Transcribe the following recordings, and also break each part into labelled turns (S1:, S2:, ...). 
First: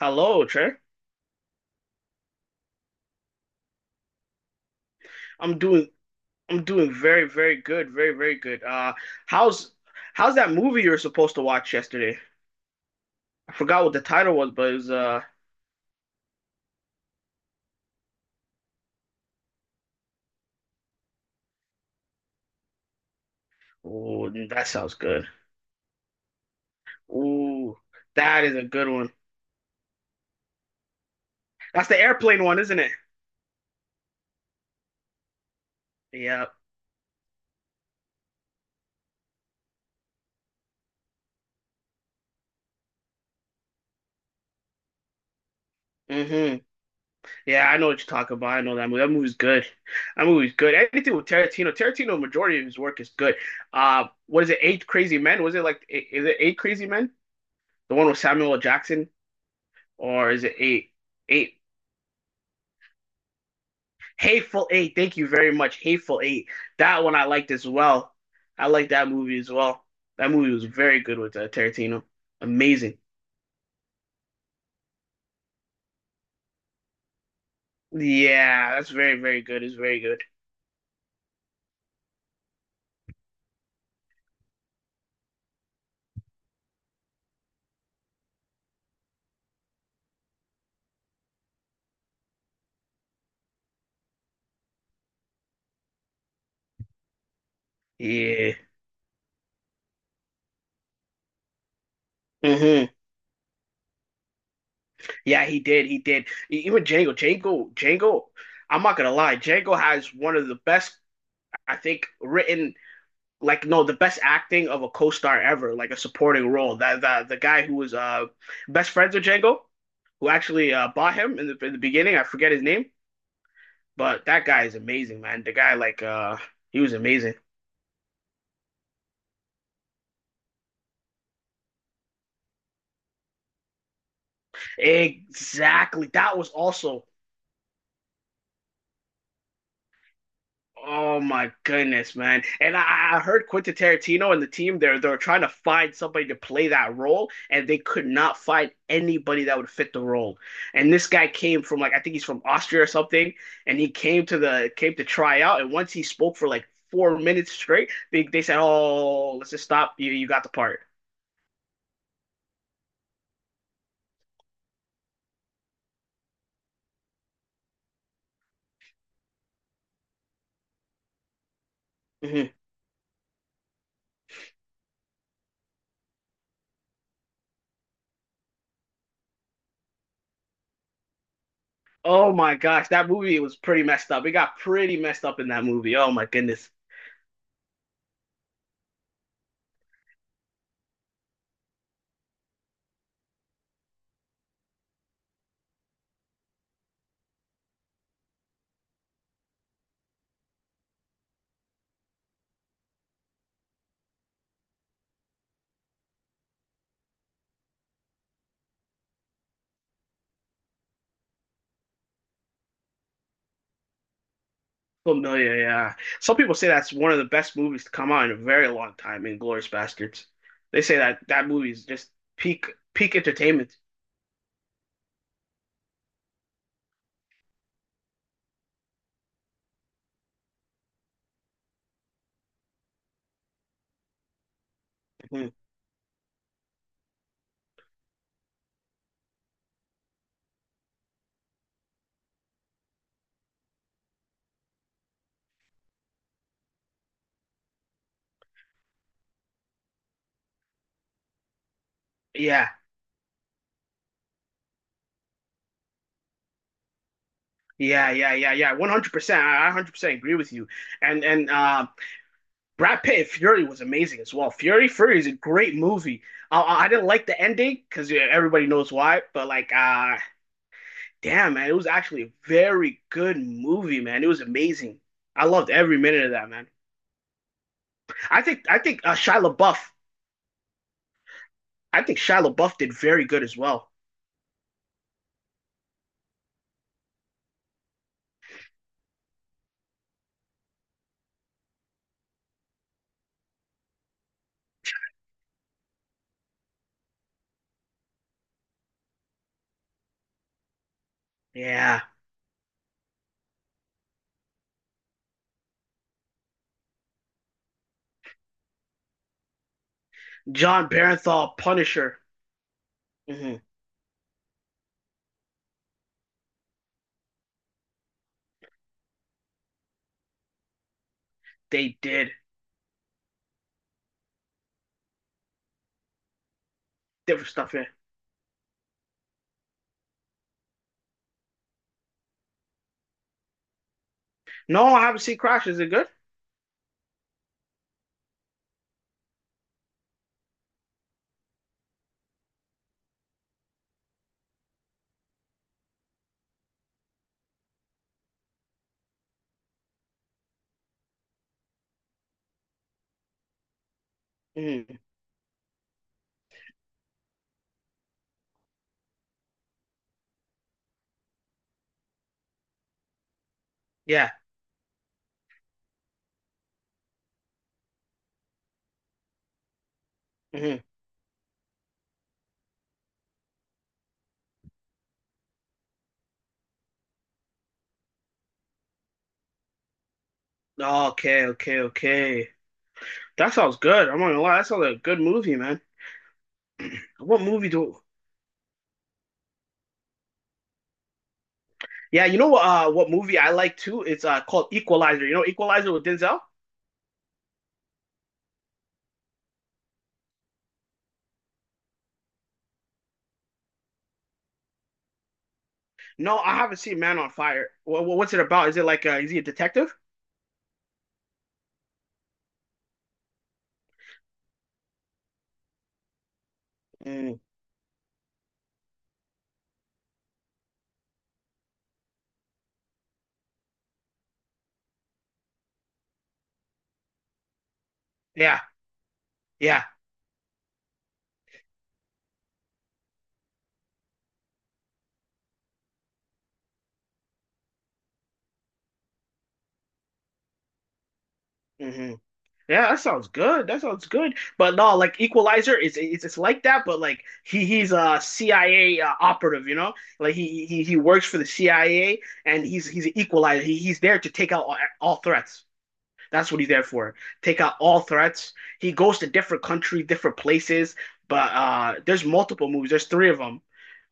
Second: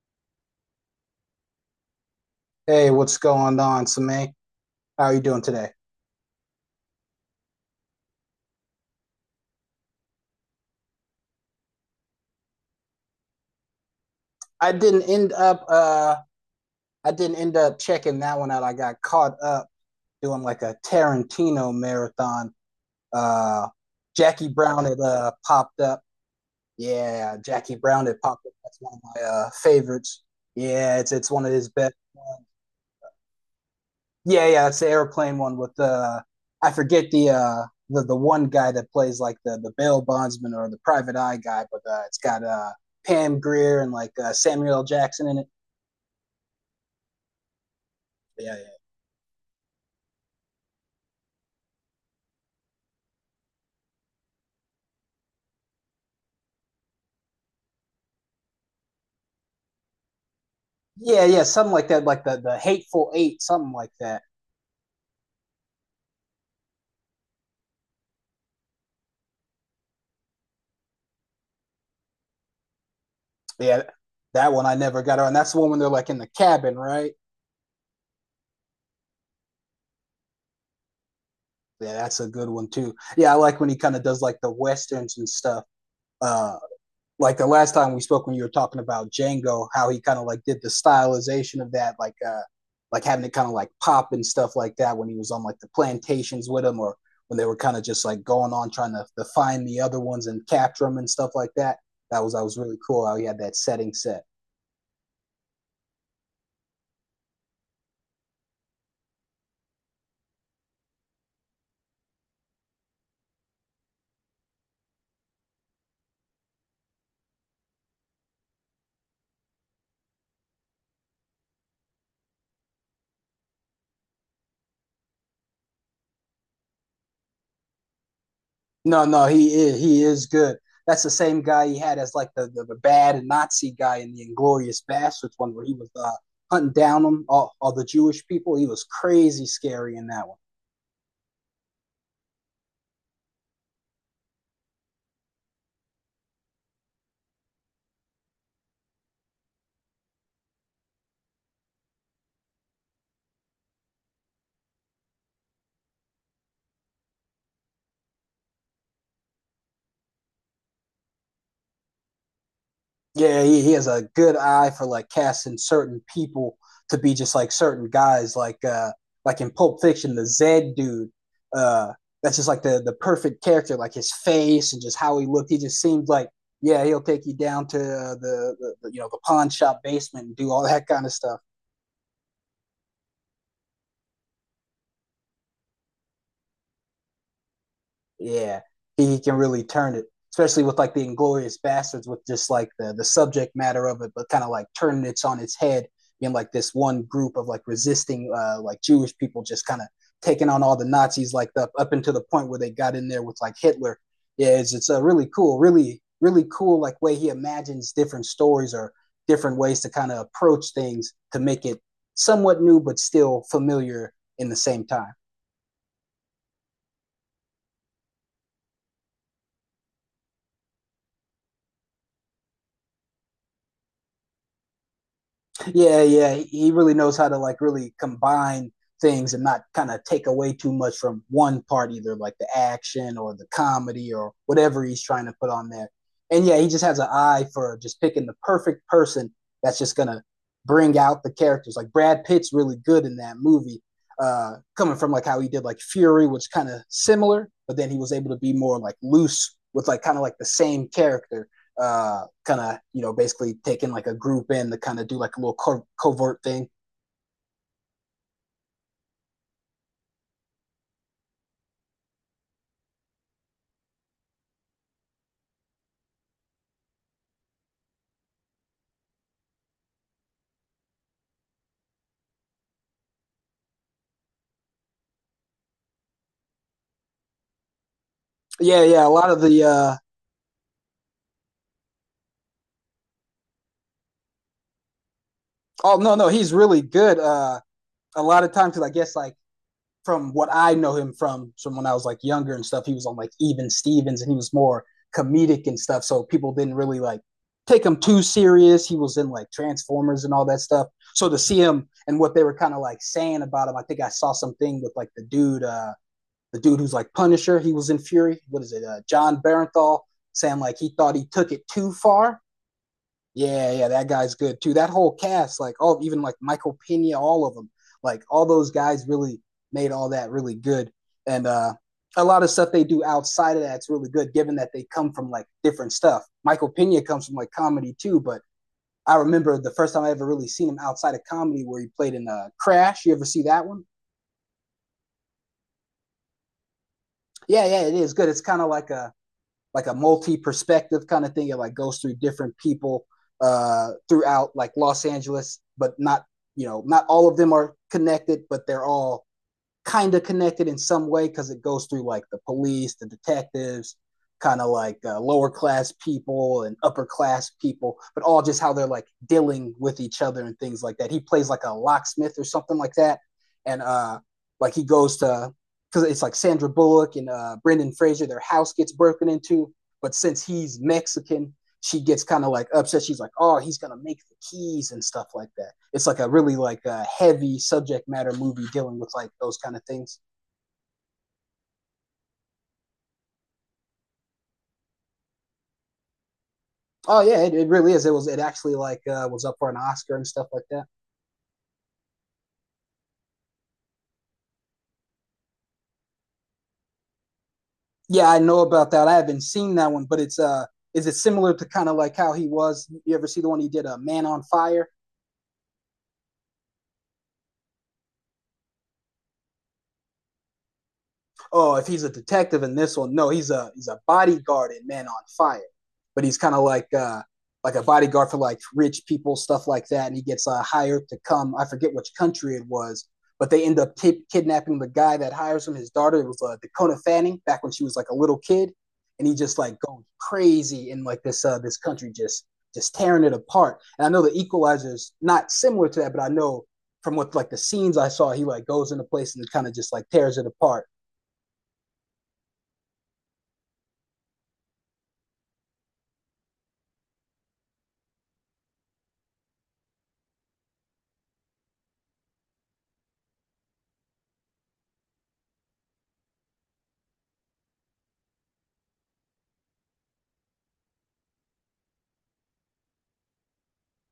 S1: Hello, sir.
S2: Hey, what's going on, Samay? How are you doing
S1: I'm
S2: today?
S1: doing I'm doing very, very good, very, very good. How's how's that movie you were supposed to watch yesterday? I forgot what the title was, but
S2: I
S1: it was
S2: didn't end up uh I didn't end up checking that one out. I got caught up doing like a Tarantino marathon. Uh
S1: ooh,
S2: Jackie
S1: that
S2: Brown
S1: sounds
S2: had
S1: good.
S2: popped up. Yeah, Jackie
S1: Ooh,
S2: Brown had
S1: that
S2: popped up.
S1: is a
S2: That's
S1: good
S2: one of
S1: one.
S2: my favorites. Yeah, it's one of his
S1: That's
S2: best
S1: the airplane one, isn't it?
S2: yeah, yeah, it's the airplane one with the
S1: Yeah.
S2: I forget the one guy that plays like the bail bondsman or the private eye guy, but it's got Pam Grier and Samuel L. Jackson in it.
S1: hmm Yeah, I know what you're talking about.
S2: Yeah,
S1: I know that movie. That movie's good. That movie's good. Anything with Tarantino, majority of his work is good. What is it? Eight Crazy Men? Was it like, is it Eight Crazy Men? The one with Samuel L. Jackson, or is it eight?
S2: yeah, yeah, yeah,
S1: Eight.
S2: something like that, like the Hateful Eight, something like that.
S1: Hateful Eight. Thank you very much. Hateful Eight. That one I liked as well. I liked that movie as well. That movie was very good with Tarantino. Amazing.
S2: Yeah, that one I never got on. That's the one when they're like in the cabin, right?
S1: Yeah, that's very, very good. It's very good.
S2: Yeah, that's a good one too. Yeah, I like when he kind of does like the westerns and stuff. Uh, like the last time we spoke when you were talking about Django, how he kind of like did the stylization of that, like having it kind of like pop and stuff like that when he was on like the plantations with him, or when they were kind of just like going
S1: Yeah.
S2: on trying to find the other ones and capture them and stuff like that. That was really
S1: hmm
S2: cool how he had that setting set.
S1: Yeah, he did. Even Django. Django. Django. I'm not gonna lie. Django has one of the best, I think, written like no the best acting of a co-star ever, like a supporting role. That the guy who was best friends with Django, who actually bought him in the beginning, I forget his name, but that guy is amazing, man. The guy, like, he was amazing,
S2: No, no, he is good. That's the same guy he had as like the bad Nazi guy in the Inglorious Bastards one where he was
S1: exactly. That was
S2: hunting down
S1: also
S2: them all the Jewish people. He was crazy scary in that one.
S1: oh my goodness, man! And I heard Quentin Tarantino and the team, they are trying to find somebody to play that role, and they could not find anybody that would fit the role. And this guy came from, like, I think he's from Austria or something, and he came to try out. And once he spoke for like 4 minutes straight, they said, "Oh, let's just stop. You got the part."
S2: Yeah, he has a good eye for like casting certain people to be just like certain guys, like in Pulp Fiction, the Zed dude. Uh that's just
S1: Mhm.
S2: like the perfect character, like his face and just how he looked. He just seemed like yeah, he'll take you down to the you know the pawn shop basement and do all that kind of stuff.
S1: Oh my gosh, that movie was pretty messed up. It got pretty messed up in that movie. Oh my goodness.
S2: Yeah, he can really turn it, especially with like the Inglorious Bastards, with just like the subject matter of it, but kind of like turning it on its head in like this one group of like resisting like Jewish people just kind of taking on all the Nazis like the, up until the point where they got in there with like Hitler. Yeah, it's a really cool, really really cool like way he imagines different stories or different ways to kind of approach things to make it somewhat new but still familiar in the same time.
S1: Familiar, yeah. Some people say that's one of the best movies to come out in a very long time, Inglourious Bastards. They say that that movie is just peak peak entertainment.
S2: Yeah, yeah, he really knows how to like really combine things and not kind of take away too much from one part, either like the action or the comedy or whatever he's trying to put
S1: Mhm.
S2: on there. And yeah, he just has an eye for just picking the perfect person that's just gonna bring out the characters. Like Brad Pitt's really good in that movie, coming from like how he did like Fury, which kind of similar, but then he was able to be more like loose with like kind of like the same character kind
S1: Yeah,
S2: of you know basically taking like a group in to kind of do like a little covert thing.
S1: yeah, yeah, yeah, yeah. 100%. I 100% agree with you. And Brad Pitt in Fury was amazing as well. Fury, Fury is a great movie. I didn't like the ending because, yeah, everybody knows why, but, like, damn, man, it was actually a very good movie, man. It was amazing. I loved every minute of that, man. I think I
S2: Yeah,
S1: think
S2: yeah. A
S1: uh,
S2: lot
S1: Shia
S2: of the
S1: LaBeouf I think Shia LaBeouf did very good as well.
S2: oh no no he's really good. A lot of times because I guess like from what I know him from when I was like younger and stuff, he was on like Even Stevens and he was more comedic and stuff. So people didn't really like take him too serious. He was in like Transformers and all that stuff. So to see him
S1: Yeah,
S2: and what they were kind of like saying about him, I think I saw something with like the dude. The dude who's like Punisher, he was in Fury. What is it? John Barenthal saying like
S1: John
S2: he thought he took
S1: Barenthal,
S2: it too
S1: Punisher.
S2: far.
S1: hmm
S2: Yeah, yeah, that guy's good too. That whole cast, like oh, even like Michael Pena, all of them, like all those guys really made all that really good. And
S1: They
S2: a
S1: did
S2: lot of stuff they do outside of that's really good, given that they come from like different stuff. Michael Pena comes from
S1: different
S2: like
S1: stuff here.
S2: comedy too, but I remember the first time I ever really seen him outside of comedy, where he played in Crash. You ever see that one?
S1: No, I haven't seen Crash. Is it good?
S2: Yeah, yeah, it is good. It's kind of like a multi-perspective kind of thing. It like goes through different people throughout like Los Angeles, but not you know not all of them are connected, but they're all kind of connected in some way because it goes through like the police, the detectives, kind of like
S1: hmm
S2: uh, lower class people and upper class people, but all just how they're like dealing with each other and things like that. He plays like a locksmith or something like that, and
S1: Yeah.
S2: like he goes to because it's like Sandra Bullock and Brendan Fraser, their house gets broken into, but since he's
S1: hmm
S2: Mexican, she gets kind of like upset. She's like, "Oh, he's gonna make the keys and stuff like that." It's like a really like a heavy subject matter movie dealing with like those kind of things.
S1: Okay, okay, okay. That sounds good. I'm not gonna lie. That sounds like a good movie, man.
S2: Oh yeah,
S1: What
S2: it
S1: movie
S2: really
S1: do?
S2: is. It was it actually like was up for an Oscar and stuff like that.
S1: Yeah, you know what? What movie I like too? It's called Equalizer. You know Equalizer with Denzel?
S2: Yeah, I know about that. I haven't seen that one, but it's is it similar to kind of like how he was? You ever see the one he did, a Man on Fire?
S1: No, I haven't seen Man on Fire. What's it about? Is it like is he a detective?
S2: Oh, if he's a detective in this one, no, he's a bodyguard in Man on Fire, but he's kind of
S1: Mm.
S2: like a bodyguard for like rich people, stuff like that, and he gets hired to come. I forget which country it was, but they end up kidnapping the guy that hires him. His daughter it was Dakota Fanning back when she was like a little
S1: Yeah,
S2: kid, and he just like
S1: yeah.
S2: goes crazy in like this this country just tearing it apart. And I know the Equalizer is not similar to that, but I know from what like the scenes I saw, he like goes into place and kind of just like tears it apart.
S1: hmm Yeah, that sounds good. That sounds good. But no, like, Equalizer is it's like that, but like he's a CIA operative, you know? Like he works for the CIA and he's an equalizer. He's there to take out all threats. That's what he's there for. Take out all threats. He goes to different countries, different places, but there's multiple movies. There's three of them.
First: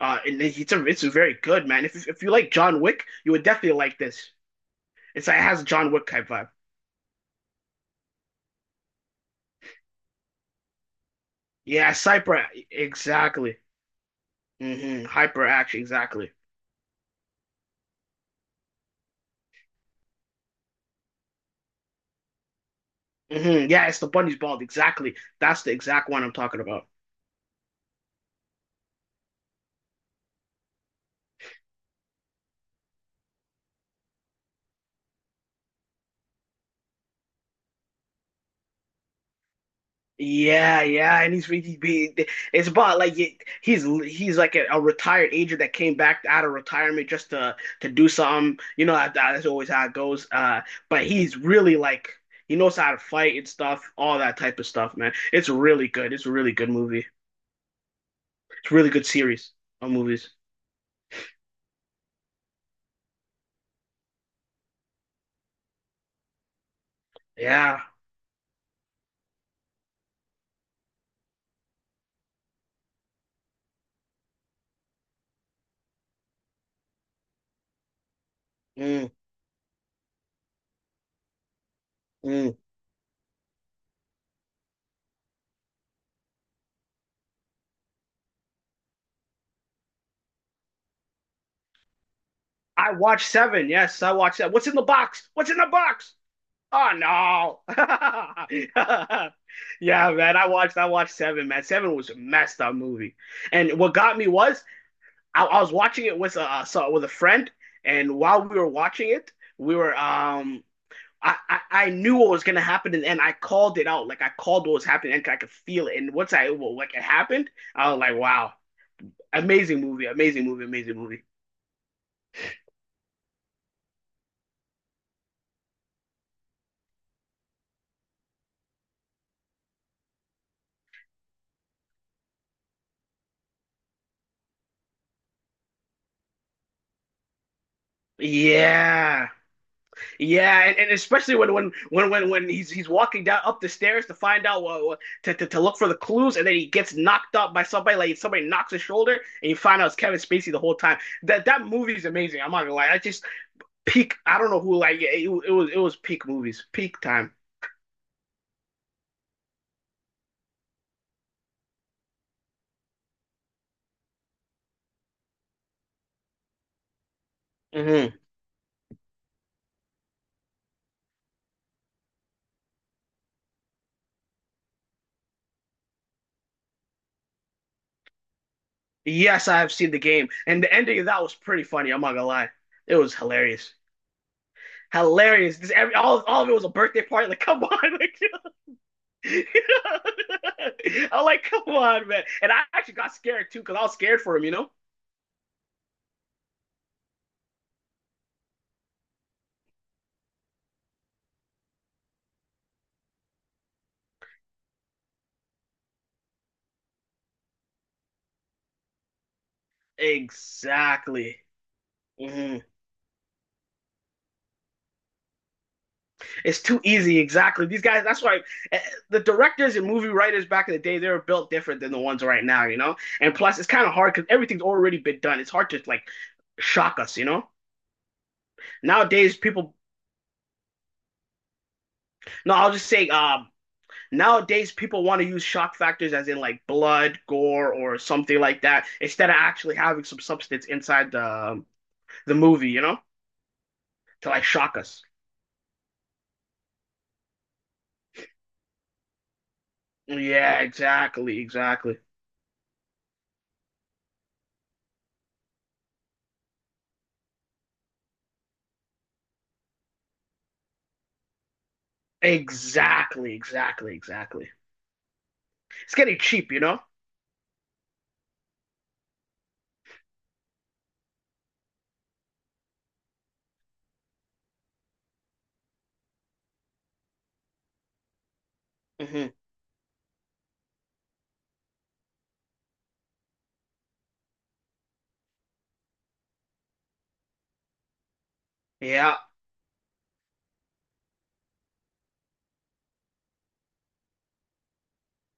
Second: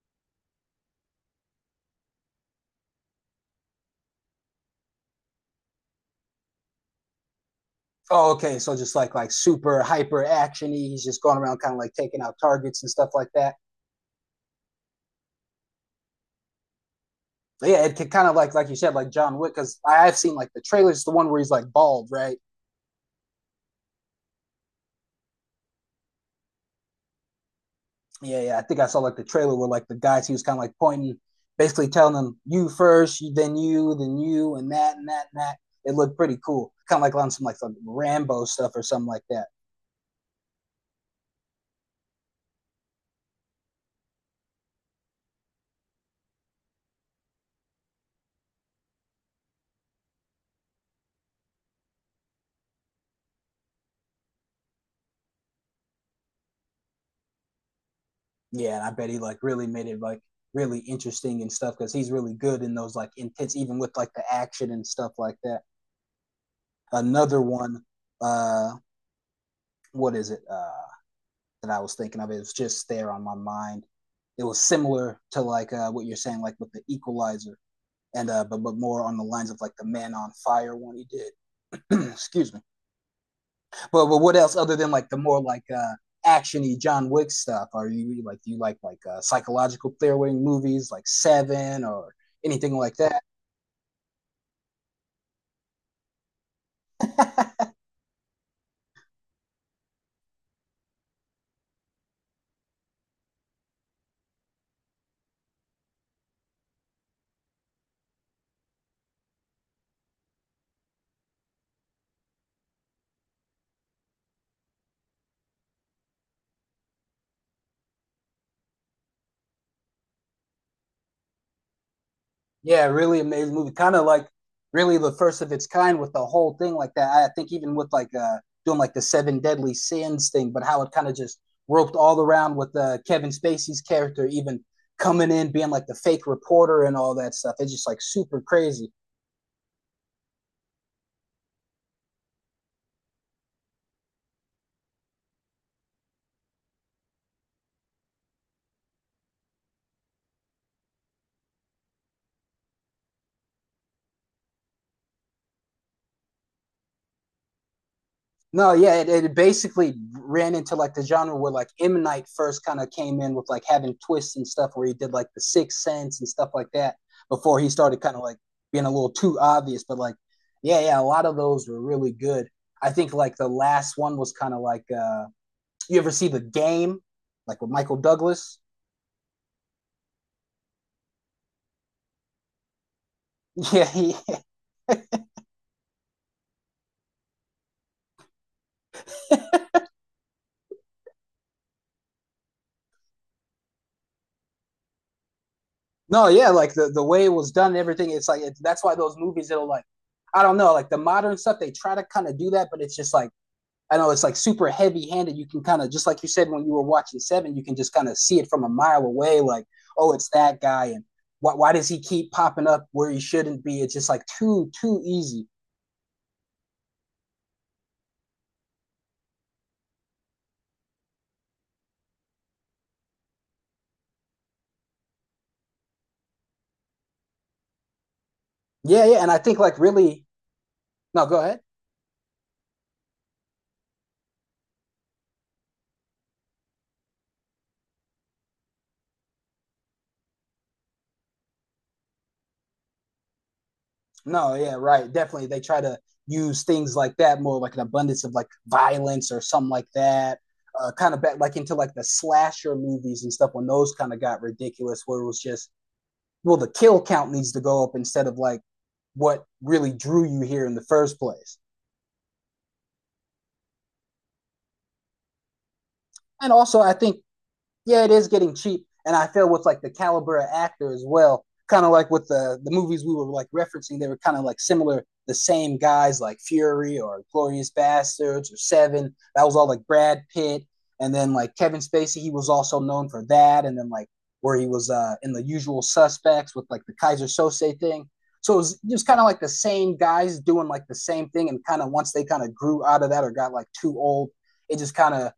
S1: And it's it's very good, man. If you like John Wick, you would definitely like this. It's like it has a John Wick type vibe.
S2: Oh, okay. So just like super hyper actiony. He's just going around kind of like
S1: Yeah,
S2: taking out
S1: Cypher,
S2: targets and stuff like that.
S1: exactly. Hyperaction, exactly.
S2: But yeah, it could kind of like you said, like John Wick, because I've seen like the trailers, the one where he's like bald, right?
S1: Yeah, it's the bunny's bald, exactly. That's the exact one I'm talking about.
S2: Yeah, yeah. I think I saw like the trailer where like the guys he was kind of like pointing, basically telling them you first, then you, and that and that and that. It looked pretty cool, kind of like on some like some Rambo stuff or something like that.
S1: Yeah, yeah, and he's really big. It's about, like, he's like a retired agent that came back out of retirement just to do something. You know, that's always how it goes. But he's really like he knows how to fight and stuff, all that type of stuff, man. It's really good. It's a really good movie. It's a
S2: Yeah, and I
S1: really good
S2: bet he like
S1: series
S2: really made
S1: of
S2: it like
S1: movies.
S2: really interesting and stuff because he's really good in those like intense, even with like the action and stuff like that. Another
S1: Yeah.
S2: one. Uh, what is it that I was thinking of? It was just there on my mind. It was similar to like what you're saying, like with the Equalizer, and but more
S1: Mm,
S2: on the lines of like the Man on Fire one he did.
S1: mm.
S2: Excuse me. But what else other than like the more like actiony John Wick stuff? Are you like do you like psychological thriller movies like Seven or anything
S1: I
S2: like that?
S1: watched Seven. Yes, I watched that. What's in the box? What's in the box? Oh no. Yeah, man. I watched Seven, man. Seven was a messed up movie. And what got me was I was watching it with a so with a friend, and while we were watching it, we were I knew what was gonna happen, and I called it out. Like, I called what was happening and I could feel it. And once I well, like, it happened, I was like, wow, amazing movie, amazing movie, amazing movie.
S2: Yeah, really amazing movie. Kind of like really the first of its kind with the whole thing like that. I think even with like doing like the seven deadly sins thing, but how it kind of just roped all around with Kevin Spacey's character even coming in being like the fake reporter and all that stuff. It's just like super crazy.
S1: Yeah. Yeah, and especially when when he's walking down up the stairs to find out what, to look for the clues, and then he gets knocked up by somebody, like somebody knocks his shoulder, and you find out it's Kevin Spacey the whole time. That that movie is amazing. I'm not gonna lie, I just peak. I don't know who like it, it was peak movies, peak time.
S2: No, yeah, it basically ran into like the genre where like M Night first kind of came in with like having twists and stuff where he did like the Sixth Sense and stuff like that before he started
S1: hmm
S2: kind of like being a little too obvious. But like, yeah, yeah, a lot of those were really good. I think like the last one was kind of like you ever see the game like with Michael Douglas?
S1: Yes, I have seen the game, and the ending of that was pretty funny. I'm not gonna lie, it was hilarious,
S2: Yeah, he,
S1: hilarious. This every all of it was a birthday party. Like, come on, like, I'm like, come on, man. And I actually got scared too because I was scared for him, you know?
S2: no, yeah, like the way it was done, and everything. It's like it, that's why those movies it'll like I don't know, like the modern stuff they try to kind of do that, but it's just like I know it's like super heavy handed. You can kind of just like you said when you were watching Seven, you can just kind of see it from a mile away. Like, oh, it's that guy, and
S1: Exactly.
S2: why does he keep
S1: Mhm.
S2: popping up where he shouldn't be? It's just like too easy.
S1: It's too easy. Exactly. These guys, that's why eh, the directors and movie writers back in the day, they were built different than the ones right now, you know? And plus, it's kind of hard because everything's already been done. It's hard to, like, shock us, you know?
S2: Yeah, yeah, and
S1: Nowadays,
S2: I think
S1: people,
S2: like really no, go ahead.
S1: no, I'll just say, nowadays, people want to use shock factors as in like blood, gore, or something like that instead of actually having some substance inside um, the movie, you know, to like
S2: No, yeah,
S1: shock us.
S2: right, definitely. They try to use things like that more, like an abundance of like violence or something like that.
S1: Yeah,
S2: Kind of
S1: exactly,
S2: back like into like
S1: exactly,
S2: the slasher movies and stuff when those kind of got ridiculous, where it was just well, the kill count needs to go up instead of like what really drew you here in the first place.
S1: exactly, exactly, exactly. It's getting
S2: And
S1: cheap, you
S2: also,
S1: know.
S2: I think yeah, it is getting cheap. And I feel with like the caliber of actor as well, kind of like with the movies we were like referencing, they were kind of like similar, the same guys like Fury or Glorious Bastards or Seven.
S1: hmm
S2: That was all like Brad Pitt, and then like Kevin Spacey, he was also known for that, and then like where he was in the Usual Suspects with like the Kaiser Soze thing. So it was just
S1: Yeah,
S2: kind of like the same guys doing like the same thing, and kind of once they kind of grew out of that or got like too old, it just kind of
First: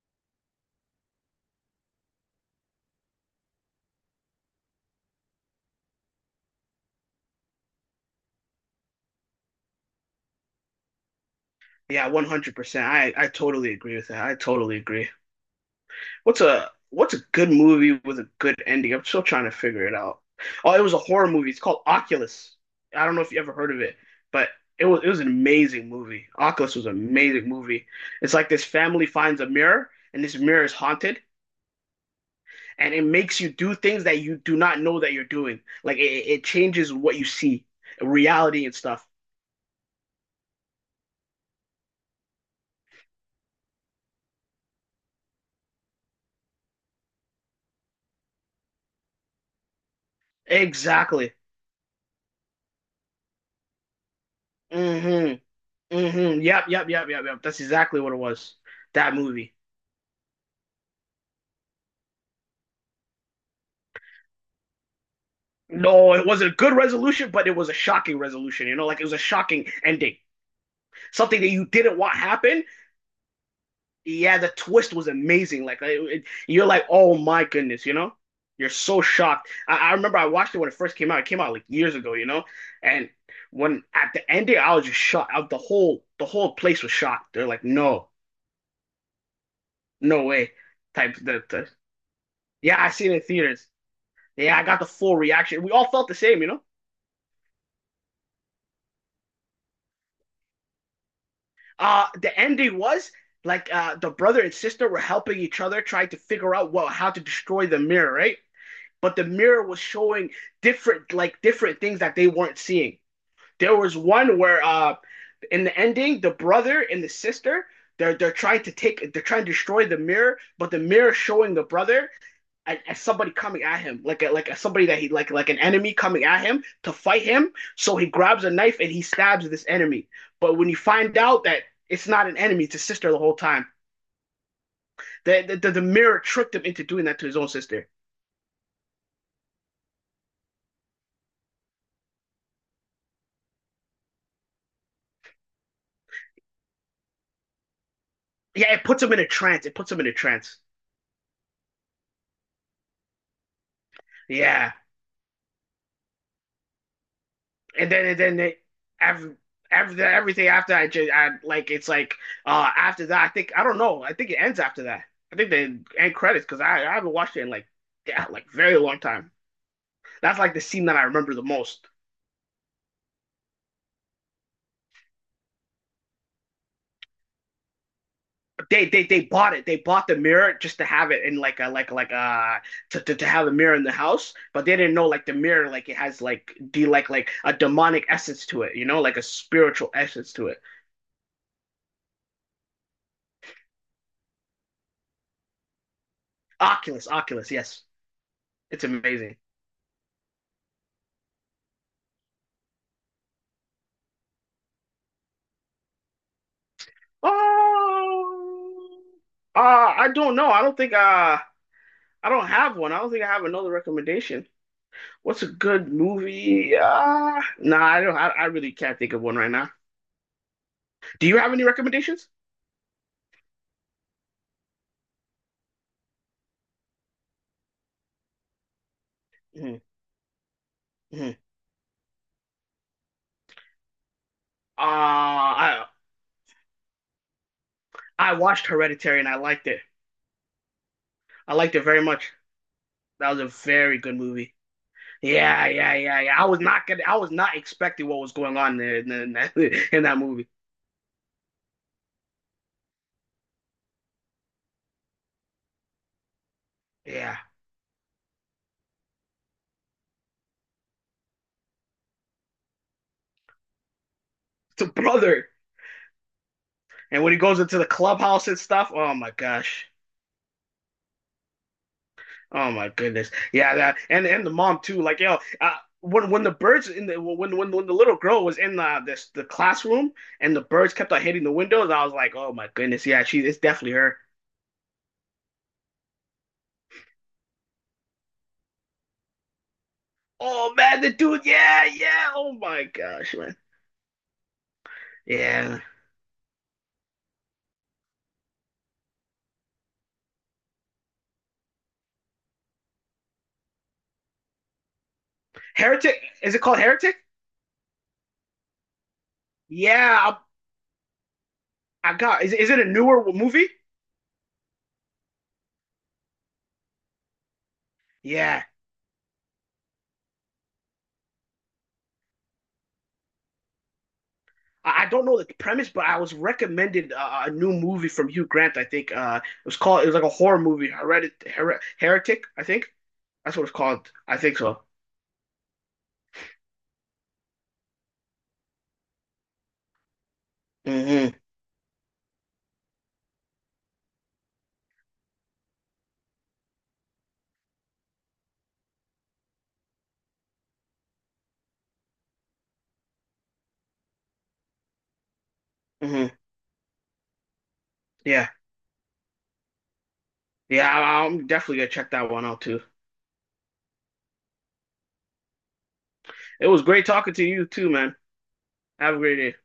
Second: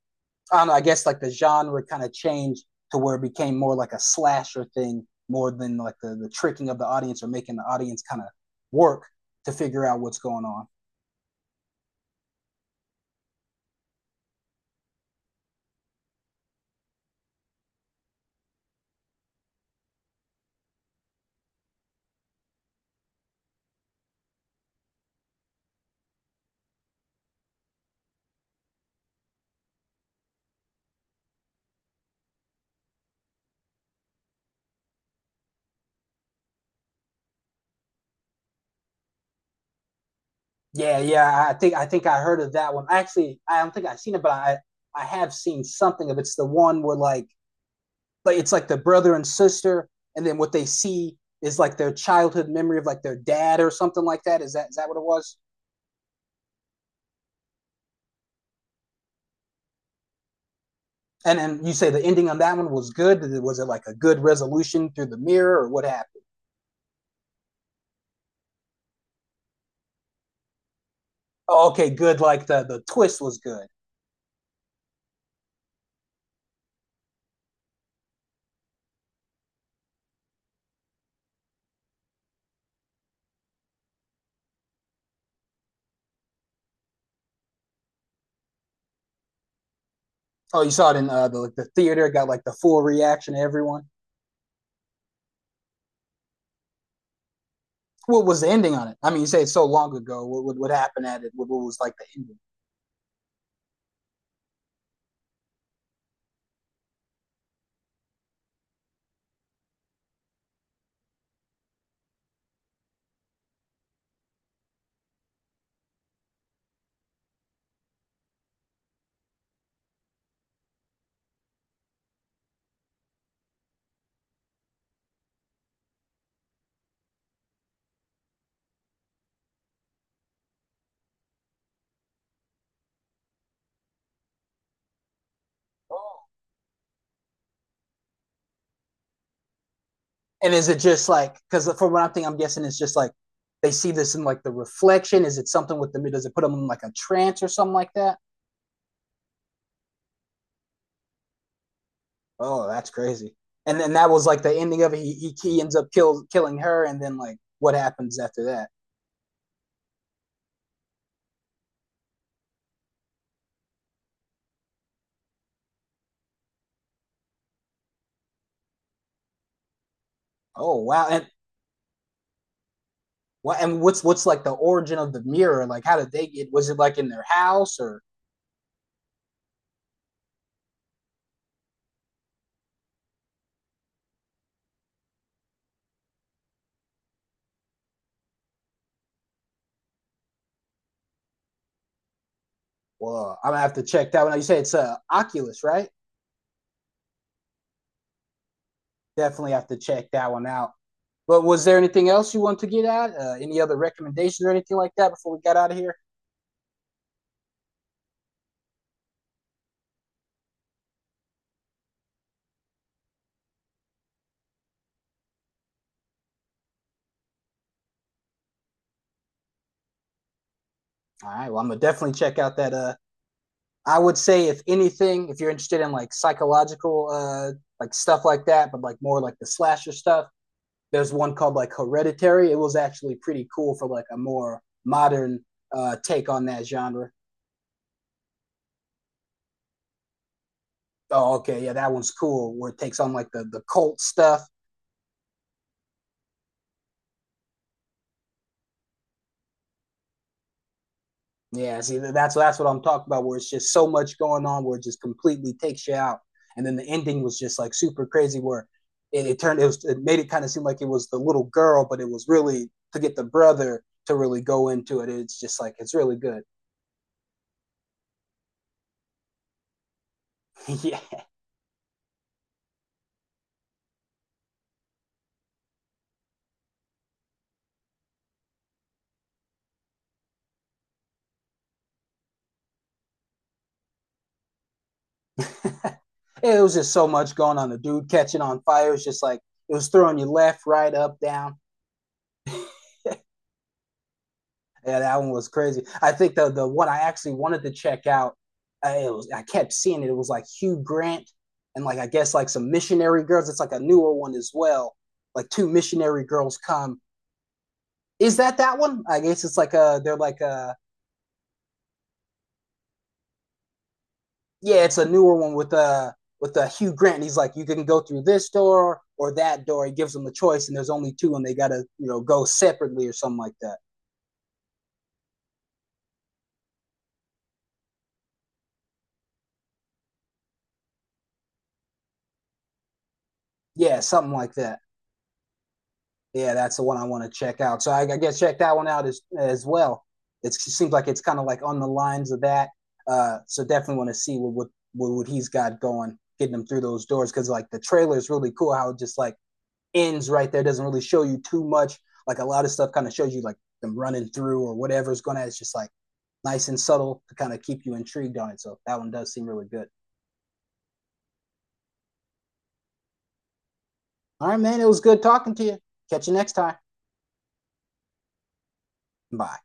S2: I don't know, I guess like the genre kind of changed to where it became more like a slasher thing more than like the tricking of the audience or making the audience kind of work to figure out what's going on.
S1: yeah, 100%. I totally agree with that. I totally agree. What's a good movie with a good ending? I'm still trying to figure it out. Oh, it was a horror movie. It's called Oculus. I don't know if you ever heard of it, but it was an amazing movie. Oculus was an amazing movie. It's like this family finds a mirror, and this mirror is haunted, and it makes you do things that you do not know that you're doing. Like, it changes what you see, reality and stuff.
S2: Yeah, yeah, I think I heard of that one. Actually, I don't think I've seen it, but I have seen something of it. It's the one where like it's like the brother and sister, and then what they see
S1: Exactly.
S2: is like their childhood memory of like their dad or something like that. Is that what
S1: hmm
S2: it was?
S1: Yep, yep, yep, yep, yep. That's exactly what it was. That movie.
S2: And then you say the ending on that one was good. Was it like a good resolution through the mirror or what
S1: No,
S2: happened?
S1: it wasn't a good resolution, but it was a shocking resolution, you know, like, it was a shocking ending. Something that you
S2: Oh, okay,
S1: didn't want
S2: good. Like
S1: happen.
S2: the twist was good.
S1: Yeah, the twist was amazing. Like, you're like, oh my goodness, you know, you're so shocked. I remember I watched it when it first came out. It came out like years ago, you know, and when at the end there, I was just shocked. I, the whole place was shocked. They're like, no, no way,
S2: Oh, you saw it in
S1: type.
S2: the like the
S1: The
S2: theater. Got like the full
S1: Yeah, I seen it in
S2: reaction.
S1: theaters.
S2: Everyone.
S1: Yeah, I got the full reaction. We all felt the same, you know.
S2: What was the ending on it? I mean, you say it's so long ago. What happened at it? What was like the
S1: Uh, the
S2: ending?
S1: ending was like, the brother and sister were helping each other, trying to figure out what how to destroy the mirror, right? But the mirror was showing different, like, different things that they weren't seeing. There was one where in the ending, the brother and the sister, they're trying to take they're trying to destroy the mirror, but the mirror showing the brother as, somebody coming at him, like a, somebody that he like an enemy coming at him to fight him. So he grabs a knife and he stabs this enemy. But when you find out that it's not an enemy, it's a sister the whole time. The mirror
S2: Oh,
S1: tricked him into doing that to his own sister.
S2: and is it just like because for what I'm thinking, I'm guessing it's just like they see this in like the reflection. Is it something with the does it put them in like a trance or something like that?
S1: Yeah, it puts him in a trance. It puts him in a trance.
S2: Oh, that's crazy. And then that was like the
S1: Yeah,
S2: ending of it. He ends up killing her, and then like what
S1: and then
S2: happens
S1: and then
S2: after
S1: it,
S2: that?
S1: every, everything after I just I like it's like after that I think I don't know I think it ends after that, I think the end credits, because I haven't watched it in like yeah like very long time. That's like the
S2: Oh,
S1: scene that I
S2: wow! And
S1: remember the most.
S2: what and what's like the origin of the mirror? Like, how did they get? Was it like in their house or?
S1: They bought it. They bought the mirror just to have it in like a like to, to have a mirror in the house, but they didn't know like the mirror like it has like de like a demonic essence to it, you know, like a spiritual essence to it.
S2: Well, I'm gonna have to check that one out. You say it's Oculus, right?
S1: Oculus, Oculus, yes, it's amazing.
S2: Definitely have to check that one out. But was there anything else you want to get at? Any other recommendations or anything like that before we got out of here?
S1: Oh, I don't know. I don't think I don't have one. I don't think I have another recommendation. What's a good movie? Nah, I don't. I really can't think of one right now. Do
S2: All
S1: you
S2: right.
S1: have
S2: Well,
S1: any
S2: I'm gonna definitely
S1: recommendations?
S2: check out that. I would say if anything, if you're interested in like psychological, like stuff like that, but like more like the
S1: hmm
S2: slasher stuff, there's
S1: hmm Uh,
S2: one called like Hereditary. It was actually pretty cool for like a more modern
S1: I
S2: take on that genre.
S1: I watched Hereditary and I liked it.
S2: Oh,
S1: I
S2: okay, yeah,
S1: liked it
S2: that
S1: very
S2: one's
S1: much.
S2: cool. Where it takes on
S1: That
S2: like
S1: was a
S2: the
S1: very
S2: cult
S1: good
S2: stuff.
S1: movie. Yeah, yeah, yeah, yeah. I was not gonna. I was not expecting what was going on there in that in that movie.
S2: Yeah, see, that's what I'm talking about. Where it's just so much going on, where it just completely takes you out. And then the ending
S1: Yeah,
S2: was just like super crazy, where it turned it was it made it kind of seem like it was the little girl, but it was really to get the brother to really go
S1: it's a
S2: into it. It's
S1: brother,
S2: just like it's really good.
S1: and when he goes into the clubhouse and stuff, oh my gosh.
S2: Yeah,
S1: Oh my goodness. Yeah, that and the mom too. Like, yo, when the birds in the when when the little girl was in the this the classroom and the birds kept on hitting the windows, I was like, oh my goodness, yeah, she it's definitely her.
S2: it was just so much going on. The dude catching on fire. It's just like it was throwing you left,
S1: Oh
S2: right,
S1: man, the
S2: up,
S1: dude,
S2: down.
S1: yeah, yeah. Oh my gosh, man.
S2: Yeah, that one was
S1: Yeah.
S2: crazy. I think the one I actually wanted to check out, I, it was I kept seeing it. It was like Hugh Grant and like I guess like some missionary girls. It's like a newer one as well. Like two
S1: Heretic,
S2: missionary
S1: is
S2: girls
S1: it called
S2: come.
S1: Heretic?
S2: Is that that one? I guess it's like a they're
S1: Yeah,
S2: like a
S1: I got. Is it a newer movie?
S2: yeah, it's a newer one with a Hugh Grant. And he's like, you can go through this
S1: Yeah.
S2: door or that door. He gives them a choice, and there's only two, and they gotta you know go separately or something like that.
S1: I don't know the premise, but I was recommended a new movie from Hugh Grant. I think it was called. It was like a horror movie, Heredit, Her Heretic, I think. That's what it's
S2: Yeah,
S1: called.
S2: something
S1: I
S2: like
S1: think
S2: that.
S1: so.
S2: Yeah, that's the one I want to check out. So I guess check that one out as well. It's, it seems like it's
S1: hmm
S2: kind of like on the lines of that. So definitely want to see what what he's got going, getting him through those doors because like the trailer is really cool. How it just like ends right there, doesn't really show you too much. Like a lot of stuff kind of shows you like them running through or whatever's going to. It's just like
S1: hmm
S2: nice and subtle to kind of keep you intrigued on
S1: Yeah.
S2: it. So that one does seem really good.
S1: Yeah, I'm definitely gonna check that one out too.
S2: All right, man. It was good talking to you. Catch you next
S1: It
S2: time.
S1: was great talking to you too, man. Have a great day.
S2: Bye.